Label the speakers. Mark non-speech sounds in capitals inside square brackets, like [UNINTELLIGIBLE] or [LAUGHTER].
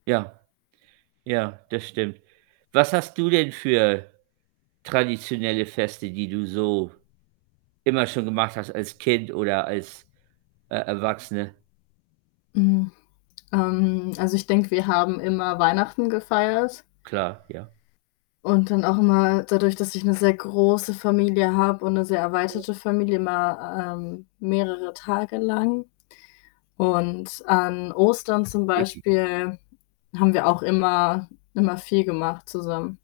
Speaker 1: Ja. Ja, das stimmt. Was hast du denn für traditionelle Feste, die du so immer schon gemacht hast als Kind oder als, äh, Erwachsene?
Speaker 2: Hm, ähm, also ich denke, wir haben immer Weihnachten gefeiert.
Speaker 1: Klar, ja.
Speaker 2: Und dann auch immer dadurch, dass ich 'ne sehr große Familie habe und 'ne sehr
Speaker 1: [UNINTELLIGIBLE]
Speaker 2: erweiterte Familie, immer, ähm, mehrere Tage lang und an Ostern zum
Speaker 1: [UNINTELLIGIBLE]
Speaker 2: Beispiel haben wir auch immer immer viel gemacht zusammen.